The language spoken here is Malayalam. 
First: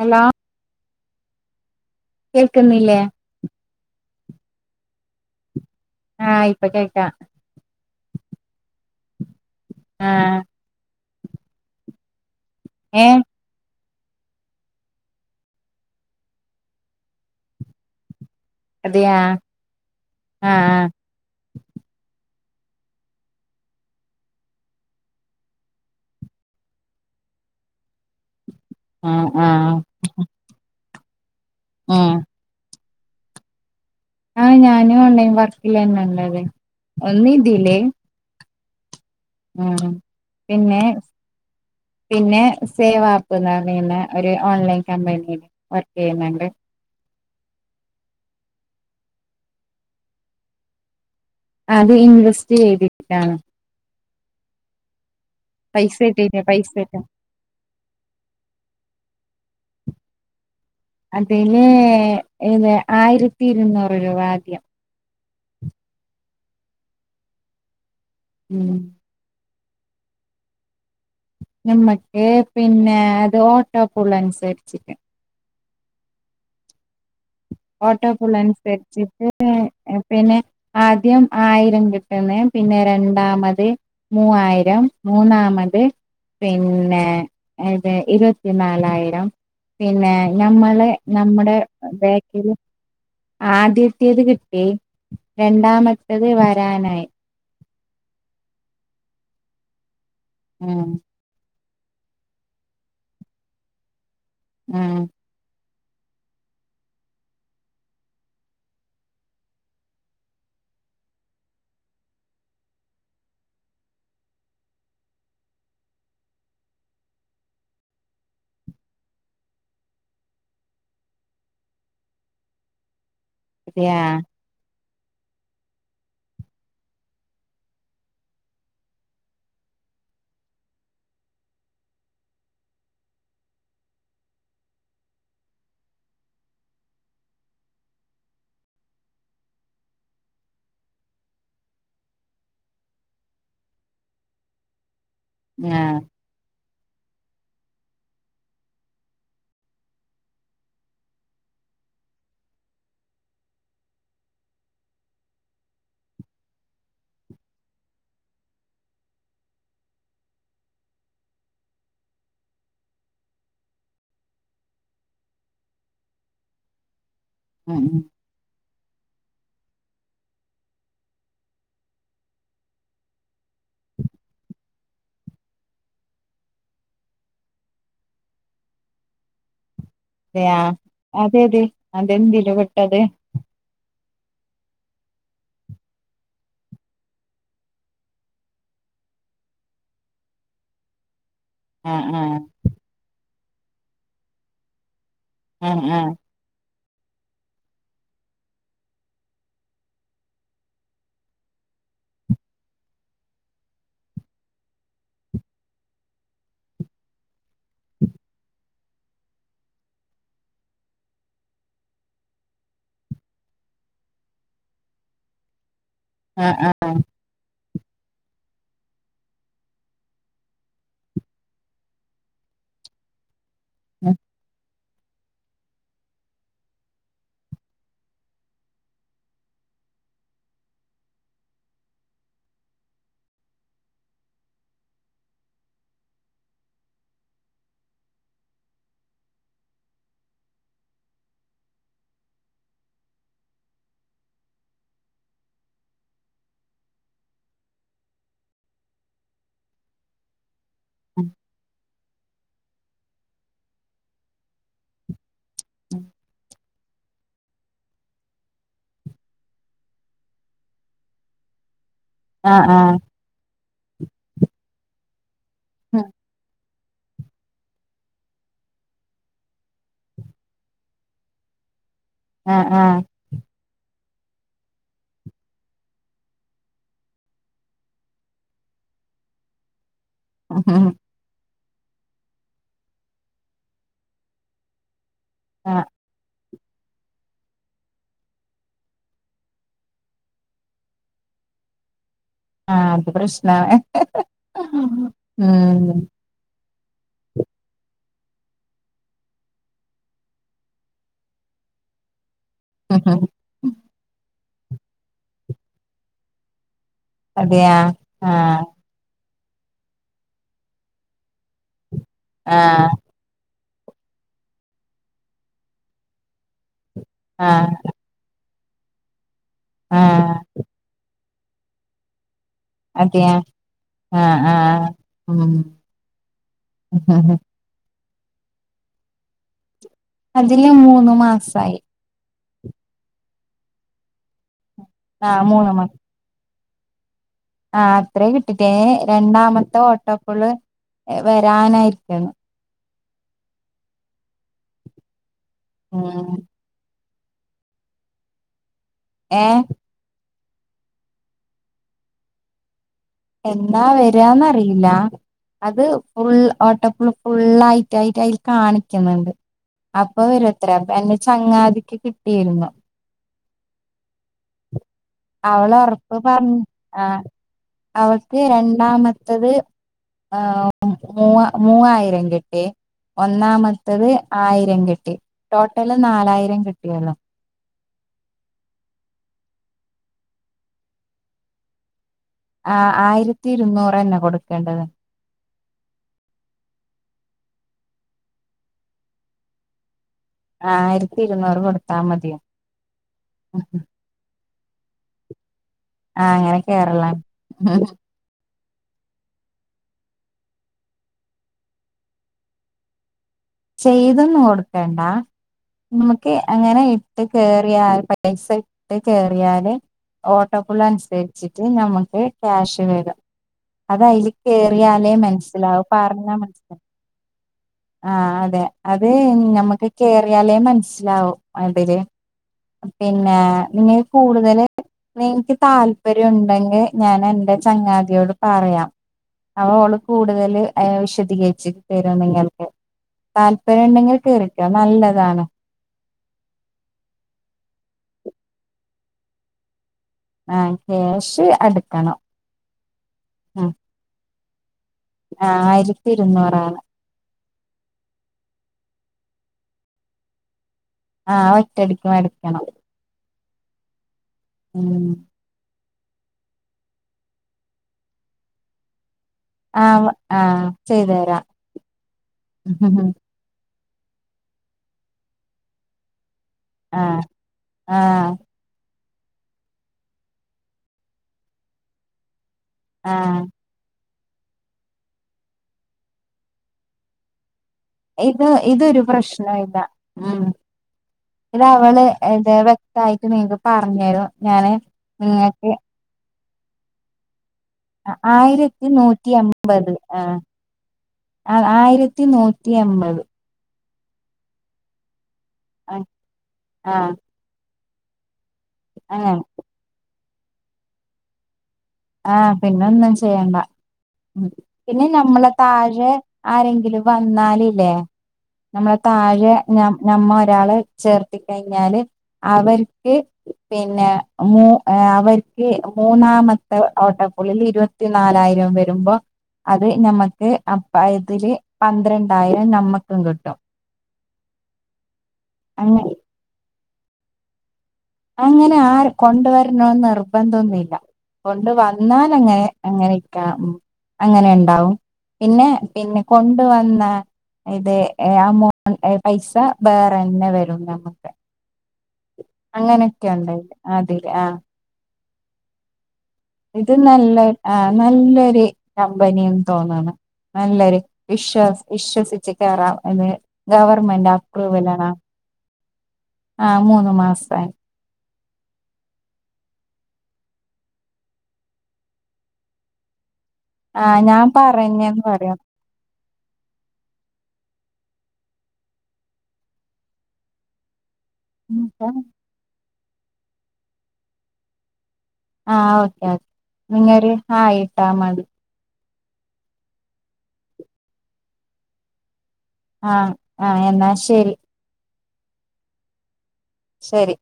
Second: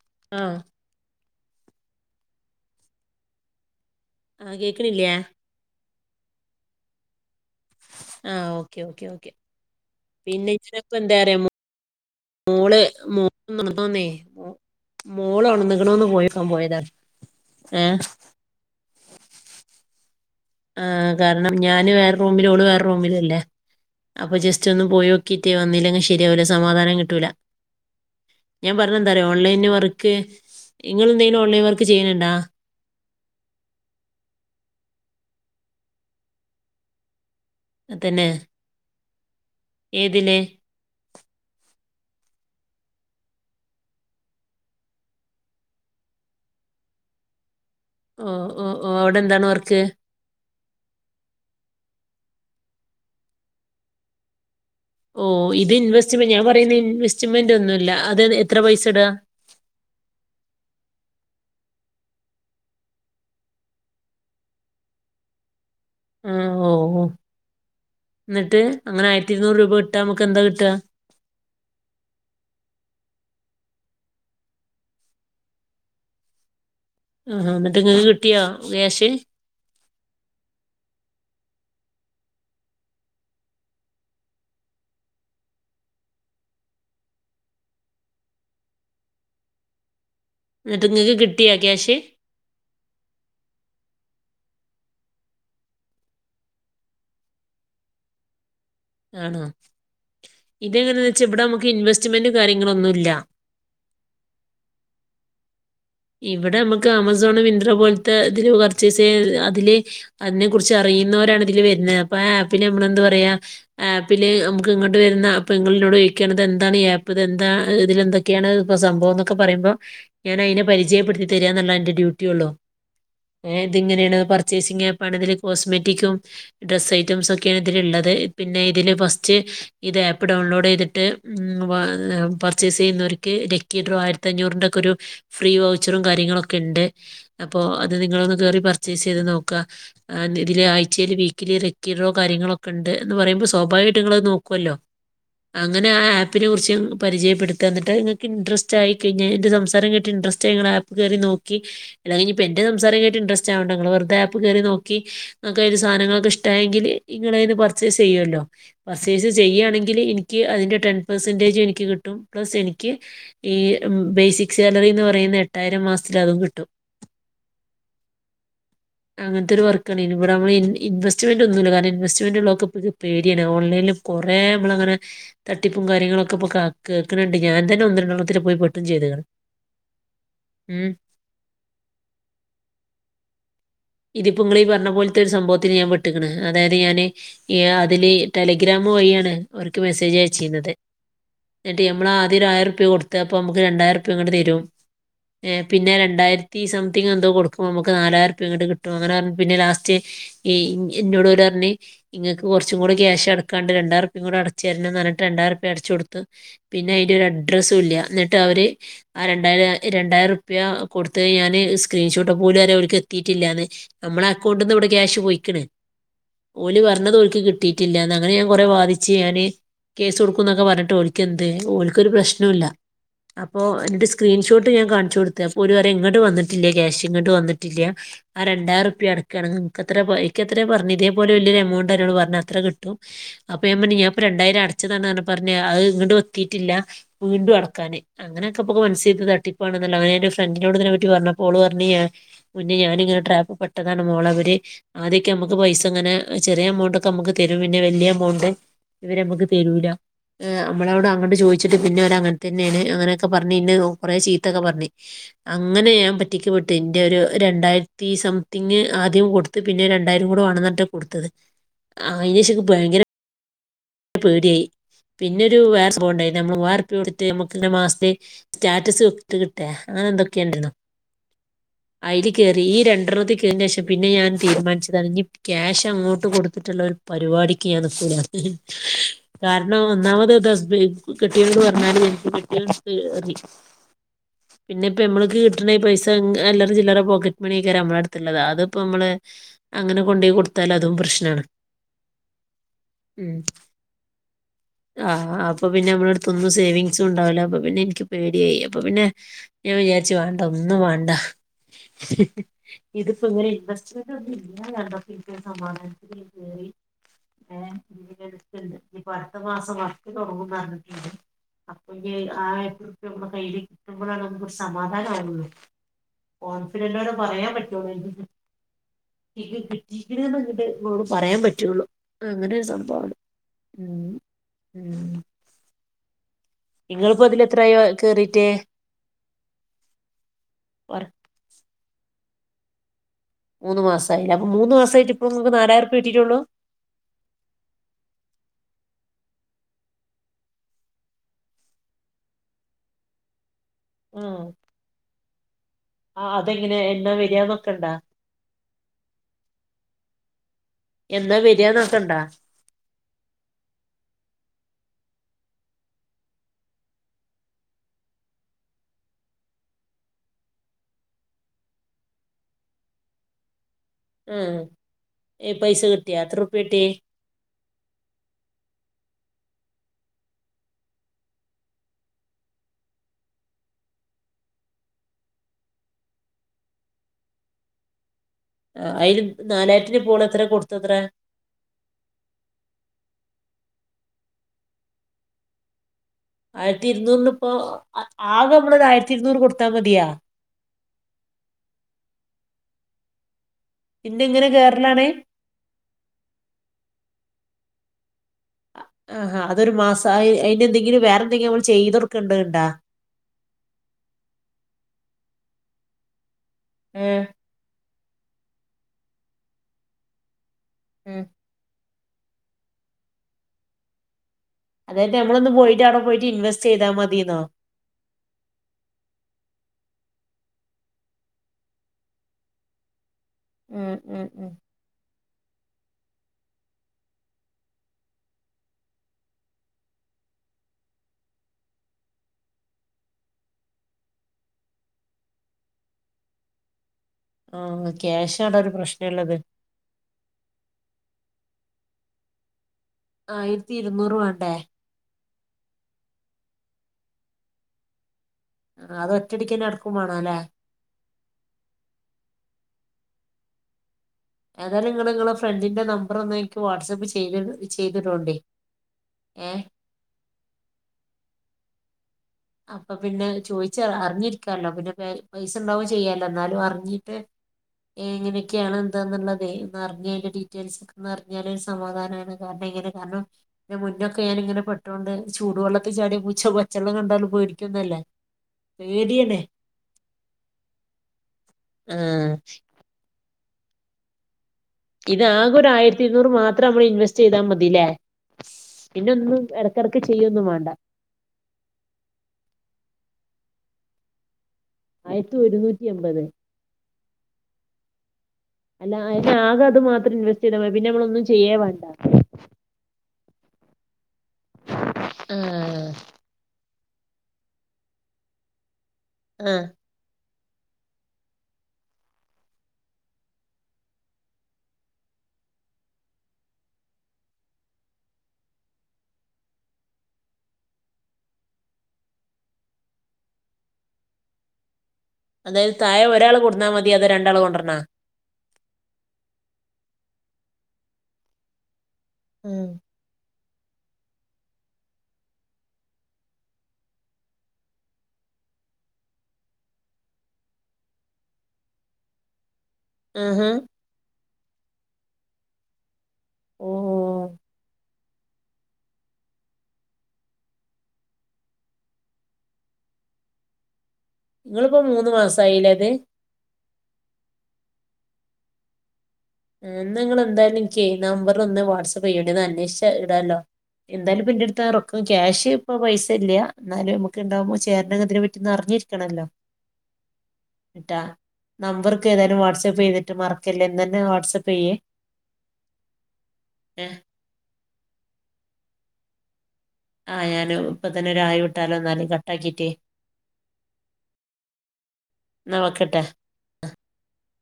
ഹലോ ആഹ കേൾക്കുന്നില്ലേ ആഹ കേക്കണില്ലയാ ആഹ് ഇപ്പൊ കേക്കാം ആഹ് ഓക്കെ ഓക്കെ ഓക്കെ ആഹ് പിന്നെ ഇ ന്തറിയമോ മോളെ ഏഹ് മോള ന്ന മോളോണോന്നോന്നു നോക്കാൻ പോയി പോയതാ ഏ അതെയാ ആഹ് ആ കാരണം ഞാൻ വേറെ വേറെ റൂമിലല്ലേ അപ്പൊ ജസ്റ്റ് ഒന്നും പോയിക്കിട്ട് വന്നില്ലെങ്ക ശരിയാവില്ല സമാധാനം കിട്ടൂല ഞാൻ പറഞ്ഞ എന്താറ ആഹ് ആഹ് ഓൺലൈന് വർക്ക് ഇങ്ങള് ഓൺലൈൻ വർക്ക് ഉം ചെയ്യണണ്ടാ ആഹ് ഞാനും ഓൺലൈൻ വർക്കില്ല തന്ന ഉള്ളത് ഒന്ന അതന്നെ ഉം പിന്നെ പിന്നെ സേവ് ആപ്പ് എന്ന് പറയുന്ന ഒരു ഓൺലൈൻ കമ്പനില് വർക്കെയ്യുന്നുണ്ട് ഓ ഓ ഓ അവിടെന്താണ് വർച്ച് അത് ഇൻവെസ്റ്റ് ചെയ്തിട്ടാണ് ഓ ഇത് പൈസ ഇൻവെസ്റ്റ്മെന്റ് ഇട്ടിട്ട് ഞാൻ പൈസ പറയുന്ന ഇട്ട് ഇൻവെസ്റ്റ്മെന്റ് ഒന്നുമല്ല അത് എത്ര പൈസയിടാ അതില് ഏത് ആയിരത്തി ഇരുന്നൂറ് രൂപ ആദ്യം ആ ഓ ഓ ന്നിട്ട് ഉം അങ്ങന ആയിരത്തി ഇരുന്നൂറ് രൂപ മ്പുട്ട നമുക്ക് എന്താ കിട്ടാ നമ്മക്ക് പിന്നെ അത് ഓട്ടോ പോള നുസരിച്ചിട്ട് ആഹാ എന്നിട്ട് ഇങ്ങക്ക് ഓട്ടോ പുൾ കിട്ടിയാ ക്യാഷ് അനുസരിച്ചിട്ട് പിന്നെ ആദ്യം ആയിരം കിട്ടുന്നേ പിന്നെ രണ്ടാമത് മൂവായിരം മൂന്നാമത് പിന്നെ ഇത് ഇരുപത്തി നാലായിരം പിന്നെ എന്നിട്ട് ഞമ്മളെ ഇങ്ങക്ക് കിട്ടിയാ നമ്മുടെ ക്യാഷ് [unintelligible] [unintelligible] ആദ്യത്തേത് കിട്ടി രണ്ടാമത്തത് വരാനായി ആണോ ഉം ഇതെങ്ങനവെച്ചാ ഇവിട നമക്ക് ഇൻവെസ്റ്റ്മെന്റ് കാര്യങ്ങളൊന്നുല്ല ഉം ഇവിടെ നമക്ക് ആമസോൺ മിൻഡ്ര പോലത്തെ ഇതില് പർച്ചേസ് അതില് അതിനെ കുറിച്ച് അറിയുന്നവരാണ് ഇതില് വരുന്നേ അപ്പൊ ആ ആപ്പില് നമ്മള് എന്താ പറയാ ആപ്പില് നമുക്ക് ഇങ്ങോട്ട് വരുന്ന അപ്പ് നിങ്ങളെന്നോട് ചോയിക്കേണ് ഇതെന്താണ് ഈ ആപ്പ് ഇത് എന്താ ഇതില് എന്തൊക്കെയാണ് പ്പ സംഭവോന്നൊക്ക പറയുമ്പോ ഞാൻ അയില് പരിചയപ്പെടുത്തിതര്യാന്നള്ള എന്റെ ഡ്യൂട്ടി ഉള്ളു ഏ അതെയാ ദിങ്ങനേണ് പർച്ചേസിംഗ് പടിതില് കോസ്മെറ്റിക്കും ഡ്രസ്സ് ഐറ്റംസൊക്കെ അതിൽള്ളത് പിന്നെ ഇതിൽ ഫസ്റ്റ് ഇത് ആപ്പ് ഡൗൺലോഡ് ചെയ്തിട്ട് പർച്ചേസെയ്യുന്നവർക്ക് ലക്കിഡ്രോ ആയിരത്തി അഞ്ഞൂറിന്റൊ ക്കൊരു ഫ്രീ വൗച്ചറും കാര്യങ്ങളൊക്ക ഉണ്ട് അപ്പൊ അത് നിങ്ങളൊന്ന് കേറി പർച്ചേസ് ചെയ്ത് നോക്കാ ഇതില് ആയ്ച്ചേല് വീക്കില് റെക്കി ഡ്രോ കാര്യങ്ങളൊക്ക ഇണ്ട് എന്ന് പറയുമ്പോ സ്വാഭാവിട്ട് നിങ്ങത് നോക്കുവല്ലോ അങ്ങനെ ആഹ് ആ ആപ്പിനെ കുറിച്ച് പരിചയപ്പെടുത്ത എന്നിട്ട് ങ്ങൾക്ക് ഇൻട്രസ്റ്റ് ആയി കഴിഞ്ഞാൽ ഡിസംസറ് റ്റിന്റെരെസ്റ്റ്‌ ഇങ്ങനാ കേറിനോക്കി എല്ലാം കഴിഞ്ഞ് ഇപ്പന്റെ സംസാരം കേട്ടിട്ട് ഇന്റെരെസ്റ്റാവണ്ട ഇങ്ങള് വെറുതെ ആപ്പ് കേറി നോക്കി അക്കാര് സാധനങ്ങളൊക്കെ ഇഷ്ടായെങ്കില് ഇങ്ങളന്നെ പർച്ചേസ് ചെയ്യുമല്ലോ പർച്ചേസ് ചെയ്യാണെങ്കില് എനിക്ക് അതിന്റെ ടെൻ പെർസെൻടേജ് എനിക്ക് കിട്ടും പ്ലസ് എനിക്ക് ഈ ബേസിക്സ് ന്നറിന്ന് പറയുന്നേ എട്ടായിരം മാസത്തിലതും കിട്ടും ഉം ഉം അങ്ങനത്തൊരു വർക്കാണ് ഇനി ഇവിടെ നമ്മൾ ഇൻവെസ്റ്റ്മെന്റ് ഒന്നുല്ല കാരണം ഇൻവെസ്റ്റ്മെന്റ് ഉള്ളതൊക്കെ പേടിയാണ് ഓൺലൈനിലും കുറെ നമ്മളങ്ങനെ തട്ടിപ്പും കാര്യങ്ങളൊക്ക ഇപ്പ കേക്കണിണ്ട് ഞാൻ തന്ന ഒന്നുരണ്ടെണ്ണത്തിന് പോയി പെട്ടും ചെയ്ത് അതെയാ അതെ അതെ അതെന്തിലും വിട്ടത് ഇതിപ്പങ്ങള് പറഞ്ഞപോലത്തൊരു സംഭവത്തിന് ഞാൻ പെട്ടിക്കണ് അതായത് ഞാന് അതില് ടെലിഗ്രാമു വഴിയാണ് അവർക്ക് മെസ്സേജ് അയച്ചിരുന്നത് എട്ടിമ്മള ആഹ് ആഹ് ആദ്യോരു ആയിരുപ്യാ കൊടുത്ത അപ്പ നമുക്ക് രണ്ടായിരുപ്യാ ഇങ്ങട്ട് തരും ഏ ആഹ് പിന്നെ രണ്ടായിരത്തി സം ത്തിങ്ങന്തോകൊടുക്കുമ്പം നമക്ക് നാലാരുപ്യാ ഇങ്ങട്ട് കി കിട്ടും അങ്ങനെ പറഞ്ഞ് പിന്നെ ലാസ്റ്റ് ഈ എന്നോടവര് പറഞ്ഞ് ഇങ്ങൾക്ക് കുറച്ചും കൂടി ക്യാഷ് അടക്കാണ്ട് രണ്ടായിരുപ്യയും കൂടെ അടച്ചു തരണം എന്നിട്ട് രണ്ടായിരുപ്യാ അടച്ചു കൊടുത്ത് പിന്നെ അയിൻ്റെ ഒരു അഡ്രസ്സും ഇല്ല എന്നിട്ട് അവര് ആ രണ്ടായിരം രണ്ടായിരുപ്യാ കൊടുത്തയിഞ്ഞാല് സ്ക്രീന്ഷോട്ട്പോലരു അവരിക്ക് എത്തിയിട്ടില്ലാന്ന് നമ്മളെ അക്കൗണ്ടിന്ന് ഇവിടെ ക്യാഷ് പോയിക്കണ് ആഹ് ആഹ് ഓല് ആഹ് പറഞ്ഞത് ഓല്ക് കി കിട്ടിയിട്ടില്ലന്ന് അങ്ങനെ ഞാൻ കൊറെ ബാധിച്ച് ഞാൻ കേസ് കൊടുക്കും എന്നൊക്കെ പറഞ്ഞിട്ട്ഓലിക്കന്ത്‌ എന്ത് ഒഓലിക്കൊരു പ്രശ്നുംല്ല അപ്പോ എന്റെ സ്ക്രീൻഷോട്ട് ഞാൻ കാണിച്ച് കൊടുത്ത് അപ്പൊ ഓല് പറയാ ഇങ്ങോട്ട് വന്നട്ടില്ല ക്യാഷ് ഇങ്ങോട്ട് വന്നിട്ടില്ല ആ രണ്ടായിരറുപഅടക്കുകയാണങ്ക ഇനക്ക് അത്ര എനിത്ര പറഞ്ഞത് ഇതേപല വലിയരു എമൗണ്ട്ണ്ടന്നോ പറഞ്ഞ അത്ര കിട്ടും അപ്പ ൻ പറ ഞാൻപ്പൊ രണ്ടായിരം അടച്ചതാണ് പറഞ്ഞ അത് ഇങ്ങട്ട് വത്തിയിട്ടില്ല വീണ്ടും അടക്കാന് അങ്ങനെൊക്കെ പൊക്ക മനസ്സ്ത് തട്ടിപ്പാണെന്നല്ലോ അങ്ങനെ എ ഫ്രണ്ടിനോട്പറ്റി പറഞ്ഞ പോള് പറഞ്ഞേ ഞാനി ട്രാപ്പ് പെട്ടതാണ് മോള അവര് ആദ്യൊക്കെ നമുക്ക് പൈസ ഇങ്ങനെ ചെറിയ എമൗണ്ട് ഒക്കെ നമുക്ക് തരും പിന്നെ വലിയ എമൗണ്ട് ഇവര് നമ്മക്ക് തരൂല നമ്മളോട് അങ്ങോട്ട് ചോദിച്ചിട്ട് പിന്നെ അവര് അങ്ങട്ട് തന്നെയാണ് അങ്ങനെയൊക്കെ പറഞ്ഞഞ് ഇനെ കൊറെേ ചീത്തൊക്കെ പറഞ്ഞു അങ്ങനെ ഞാൻ പറ്റിക്ക പെട്ടു എന്റെ ഒരു രണ്ടായിര തീ സംത്തി ങ്ങ് ആദ്യം കൊടുത്ത് പിന്നെ രണ്ടായിരം കൂടെ വാണം ന്നറിഞ്ഞിട്ടാ കൊടുത്തത് ആ അയ് ന് ആഹ് ഷംഇൻ ആഹ് ആഹ് ഭയങ്കര പേടിയായ് പിന്നെരു വേറെ [unintelligible] ആഹ് മ്മള് മുവാ [unintelligible] മ്മ ക്ക് മാസ് ത്തെ സ്റ്റാറ്റസ് വെക്ക് കിട്ട അങ്ങനെ എന്തൊക്കെയുണ്ടല്ലോ അയ് ല് കേ റി ഈ ആഹ് രണ്ട്രണ്ണത്തി കേറീന്റെ ഷം പിന്നെ ഞാൻ തീരുമാനിച്ചതാണ് ഞ്ഞി ക്യാഷ് അങ്ങോട്ട് കൊടുത്തിട്ടുള്ള ഒരു പരിപാടിക്ക് ഞാൻ നിക്കൂലാ ന്ന് കാരണം ആഹ് [unintelligible] [unintelligible] പിന്നെ പ്പെ മ്മള് ക്ക് കി ട്ട്ണ ഈ ആഹ് പൈസ ഇങ അല്ലറ ചില്ലറ പോക്കറ്റ് മണി യ് ക്കാരം അ മ്മളെ അട് ത്തുള്ളത് അതിപ്പോ മ്മള് അങ്ങനെ കൊണ്ടോയി കൊടുത്താല് അതും പ്രശ്നാ ണ് ആ അത് പ്രശ്നാ ആഹ അപ്പൊ പിന്നെ അ ഉം മ്മളെ അടുത്തൊന്നും സേവിങ് സും ഉണ്ടാവൂല അപ്പൊ പിന്നെ എൻ ക്ക് പേടിയായ്. അപ്പൊ പിന്നെ ഞാൻ വിചാരിച്ചു വാ ണ്ടാ ഒന്നും വാ ണ്ടാ ഇത്പ്പം ഇങ്ങനെ [unintelligible] [unintelligible] അതെയാ ആ ഇപ്പോ അടുത്ത മാസം വർക്ക് തുടങ്ങുന്നർ ഞ്ഞി ട്ടു ണ്ട് ആഹ് [unintelligible] കിട്ടുമ്പോളാണ് നമുക്കൊരു സമാധാന ആവുള്ളൂ [unintelligible] പറയാൻ ആഹ് പറ്റോ ന്നോയിച്ചു [unintelligible] കിട്ടിക്ക് ണ് ആഹ് ന്ന് ങ്കുട്ടു [unintelligible] പറയാൻ പറ്റുള്ളു..... അങ്ങനെരു സംഭവമാണ്. ആഹ് ആഹ് ആഹ് ഉം. നിങ്ങളിപ്പോ അതിൽ എത്രയാ - കേറിട്ട് അതില് വർ മൂന്ന് മാസായി- മൂന്ന് മാസ ആയില്ല അ മൂന്ന് മാസ് ആഹ് [unintelligible] നാലായിരുർപ്യെ കിട്ടിട്ടൊള്ളു ആ അത്രേ കിട്ടിട്ടേ രണ്ടാമത്തെ ഓട്ടോപ്പള് വരാനായിരിക്കുന്നു ഉം ഉം ആഹ് അതെങ്ങനെ എന്നാ റ്റേന്നക്കണ്ടാ ഏഹ് എന്നാ വരാ ന്നൊക്കണ്ടാ എന്നാ വരാന്നറിയില്ല അത് ഫുൾ ഓട്ടപ്പുൾ ഫുള്ളായിട്ടായിട്ട് അയിൽ കാണിക്ണ്ണ്ട് അപ്പൊ വരത്ര എന്നെ ചങ്ങാതിക്ക് കിട്ടിരുന്നു. ആഹ് ഈ പൈസ അവളൊറപ്പ് കിട്ടിയാ എത്ര പർ റുപ്യ കിട്ടി ആഹ് അവക്ക് രണ്ടാമ ത്തത് ആഹ് മൂ മൂവായിരം കിട്ടി ഒന്നാമത്തത് ആയിരം കിട്ടി. ടോട്ടല് നാലായിരം കിട്ടിയൊള്ളു. അ അയിന് നാലായിര്ന് പോണത്ര കൊടുത്തത്ര? ആ ആയിരത്തി ഇരുന്നൂറന്നെ കൊടുക്കേണ്ടത്. ആയിരത്തി ഇരുന്നൂറിന് ഇപ്പൊ ആകെ നമ്മളൊരു ആയിരത്തി ഇരുന്നൂറ് കൊടുത്താ മതിയാ. ആയിരത്തി ഇരുന്നൂറ് കൊടുത്താ മതിയോ പിന്നെ ഇങ്ങനെ കേർ [unintelligible] ആഹ് അങ്ങനെ കേറല ആഹാ അതൊരു മാസ അ അയിനെന്തെങ്കിലും വേറെന്തെങ്കിലും നമ്മള് ചെയ്തൊടുക്കണ്ടണ്ടാ? ചെയ്തൊന്നും കൊടുക്കണ്ടാ നമ് ഏ അങ്ങനെ ഇട്ട് ഏഹ് കേറിയ അത് പറ്റ് പൈസ ട്ട് കയറിയാല് ഓ [unintelligible] ഏഹ് അനുസരിച്ചി്ട്ട് [unintelligible] ക്യാഷ് [unintelligible] അതായില അതായത് ഞമ്മളൊന്ന് പോയിട്ട് അവിടെ പോയിട്ട് ഇൻവെസ്റ്റ് മനസ്സിലാ ചെയ്താൽ മതിന്നോ ആഹ് അതെ അത് ഞമ്മുക്ക് കേറിയാലേ മനസ്സിലാവും അതില് പിന്നെ ഉം നിങ്ങൾ ഉം ഉം കൂടുതല് നിനിക്ക് താല്പര്യം ഉണ്ടെങ്കിൽ ഞാൻ എറെ ചങ്ങാതിയോട് പറയാം അവ അവഓള് കൂടുതല് വിശദീകരിച്ചി തരുന്നെങ്കൾക്ക് താല്പര്യം ഉണ്ടെങ്കിൽ കേറിക്കാം നല്ലതാണ് ആഹ് ക്യാഷ ആണ ഒരു പ്രശ്ന ഉള്ളത് ആഹ് കേഷ് അടുക്കണം ആയിര് ഉം ത്തി ഇരുന്നൂറു ആണ് ബെ ആയിരത്തി ഇരുന്നൂറാണ് അത് ഒറ്റടിക്കെ ന്നെ അടക്കും വാ ണ ല്ലേ? ആ ഒ റ്റടിക്ക് മ ട് ക്കണം ഏതാലും ഇ ങ്ങള് ഇ ങ്ങളെ ഫ്രണ്ടിന്റെ നമ്പ നമ്പ്ര ഒന്ന് എനിക്ക് വാട്സപ്പ് ചെയ് ചെയ്തിടോ ണ്ടേ ആവ് ആ ചെയ് തെ രാം [inaudible] അപ്പൊ പിന്നെ ചോയ് ച്ച ളാ അറിഞ്ഞിരിക്കാ ല്ലോ പിന്നെ പെ പൈസ ഉണ്ടാവുമ്പൊ ചെയ്യാലോ ന്നാലും അറിഞ്ഞി ട്ട് ആഹ് ആഹ് എങ്ങനെക്കെയാണ് ഇതാന്നുള്ളതെ ഇന്നറിഞ്ഞേല് ഡീറ്റെയില്സൊക്കെന്ന് അറിഞ്ഞാല് ഒരു സമാധാനാണ് പറ്ഞ്ഞേക്കേനി കാരണം ആഹ് ഇതിന് മുന്നൊ ക്കെ ഞാനിങ്ങനെ പെട്ടോണ്ട് ചൂടുവെള്ളത്തില് ചാടിയപൂച്ച പച്ചെള്ളം കണ്ടാലും ഒരി യിത് ഇതൊരു പ്രശ്നായില്ല ഉം ഇത് അവള് ആഹ് എന്തെ വ്യക്തായിട്ട് നീന്തും പറഞ്ഞേരൊ ഇതാക്കൊരു ആയിരത്തി ഇരുന്നൂറ് മാ ത്രമ്മള് ഇൻവെസ്റ്റെയ്താ മ ആ ആയിരത്തി നൂറ്റി എമ്പത് ഇടക്കിടക്ക് ആ ചെയ്യൊന്നും വേണ്ട ആ ആയിരത്തി നൂറ്റി എമ്പത് ആയി ത്തി ഒരുന്നൂറ്റി എമ്പത് ആഹ് അല്ല അയില് അങ്ങനെ ആക അത് മാത്രേ ഇൻവെസ് [unintelligible] പിന്നെ നമ്മളൊന്നും ചെയ്യേ വാണ്ട ആ പിന്നെന്ന് ചെയ്യണ്ട ഉം പിന്നെ നമ്മളെ ആഹ് താഴെ ആരെങ്കിലും വന്നാലില്ലേ നമ്മളെ താഴെ ആഹ് ഞാ ഞമ്മളെ ഒരാളെ ചേർത്തി കഴിഞ്ഞാല് അവർക്ക് പിന്നെ മൂ അവർക്ക് മൂന്നാമ ഏ ഓട്ടക്കുള്ളിൽ ഇരുപത്തിനാലായിരം വരുമ്പോ അത് നമ്മക്ക് അപ്പയതില് പന്ത്രണ്ടായിരം നമ്മക്കും കിട്ടും അതായത് തായെ അങ്ങനെ ഒരാള് കൊടുന്നാല് മ തിയൊ രണ്ടാള് കൊണ്ടര്ണോ ങ്ങനെ ആര് കൊണ്ടുവരണൊന്ന് നി നിർബന്ധന്നുല്ല കൊണ്ട് വ ന്നാലും അങ്ങനെ ഉം എങ്ങനേ ക്ക ഉം അങ്ങനെണ്ടാവും പിന്നെ പിന്നെ കൊണ്ടുവന്ന ഇത് അമൗണ്ട് പൈസ വേറെന്നെ വരും നമുക്ക് അങ്ങനെയൊക്കെയാണ് ആഹാ ഇണ്ടായത് അതെ ആഹ് ഇത് ഓഹോ നല്ല ആഹ് നല്ലൊരു കമ്പനിന്ന് തോന്നണ് നല്ലൊരു വിശ്വ വിശ്വസിച്ചു കയറാം എന്ന് ഗവർ നിങ്ങള്പ്പോ മൂന്ന് മാസായില്ലേത് ആഹ് മൂന്ന് മാസമായി ഉം ന്നാങ്ങള് എന്തായാലും ഇനിക്കെ നമ്പർ ഒന്ന് വാട്സപ്പ് ചെയ്യാണ്ടി ഒന്ന് അന്വേഷിച്ച് ഇടാല്ലോ ആഹ് ഞാൻ എന്തായാലുംപ്പന്റെടുത്ത് റൊക്കം പറഞ്ഞന്ന് ക്യാഷ് പറയും ഇപ്പ പൈ ട്ട് ല്ല എന്നാലും നമുക്ക് ഇണ്ടാവുമ്പോ ചേരന്റെങ്ങനത്തെ പറ്റിന്ന് അറിഞ്ഞിരിക്കണല്ലോ ട്ടൊ നമ്പറൊക്കെ ഏതായാലും വാട്സപ്പെയ്യൂലെ മറക്കല്ലേ ഇന്നെന്നെ വാട്സപ്പ് ചെയ്യേ ആഹ് ഓക്കെ ഓക്കെ ഏഹ് നിങ്ങൊരു ഹായ് ഇട്ടാമതി ആഹ് ഞാൻ ഇപ്പ തന്നെ ഒരു ഹായ് വിട്ടാലോ എന്നാലോ കട്ട് ആക്കിട്ടേ ആഹ് ആഹ് എന്നാ ശരി എന്നാ വെക്കട്ടെ ശരി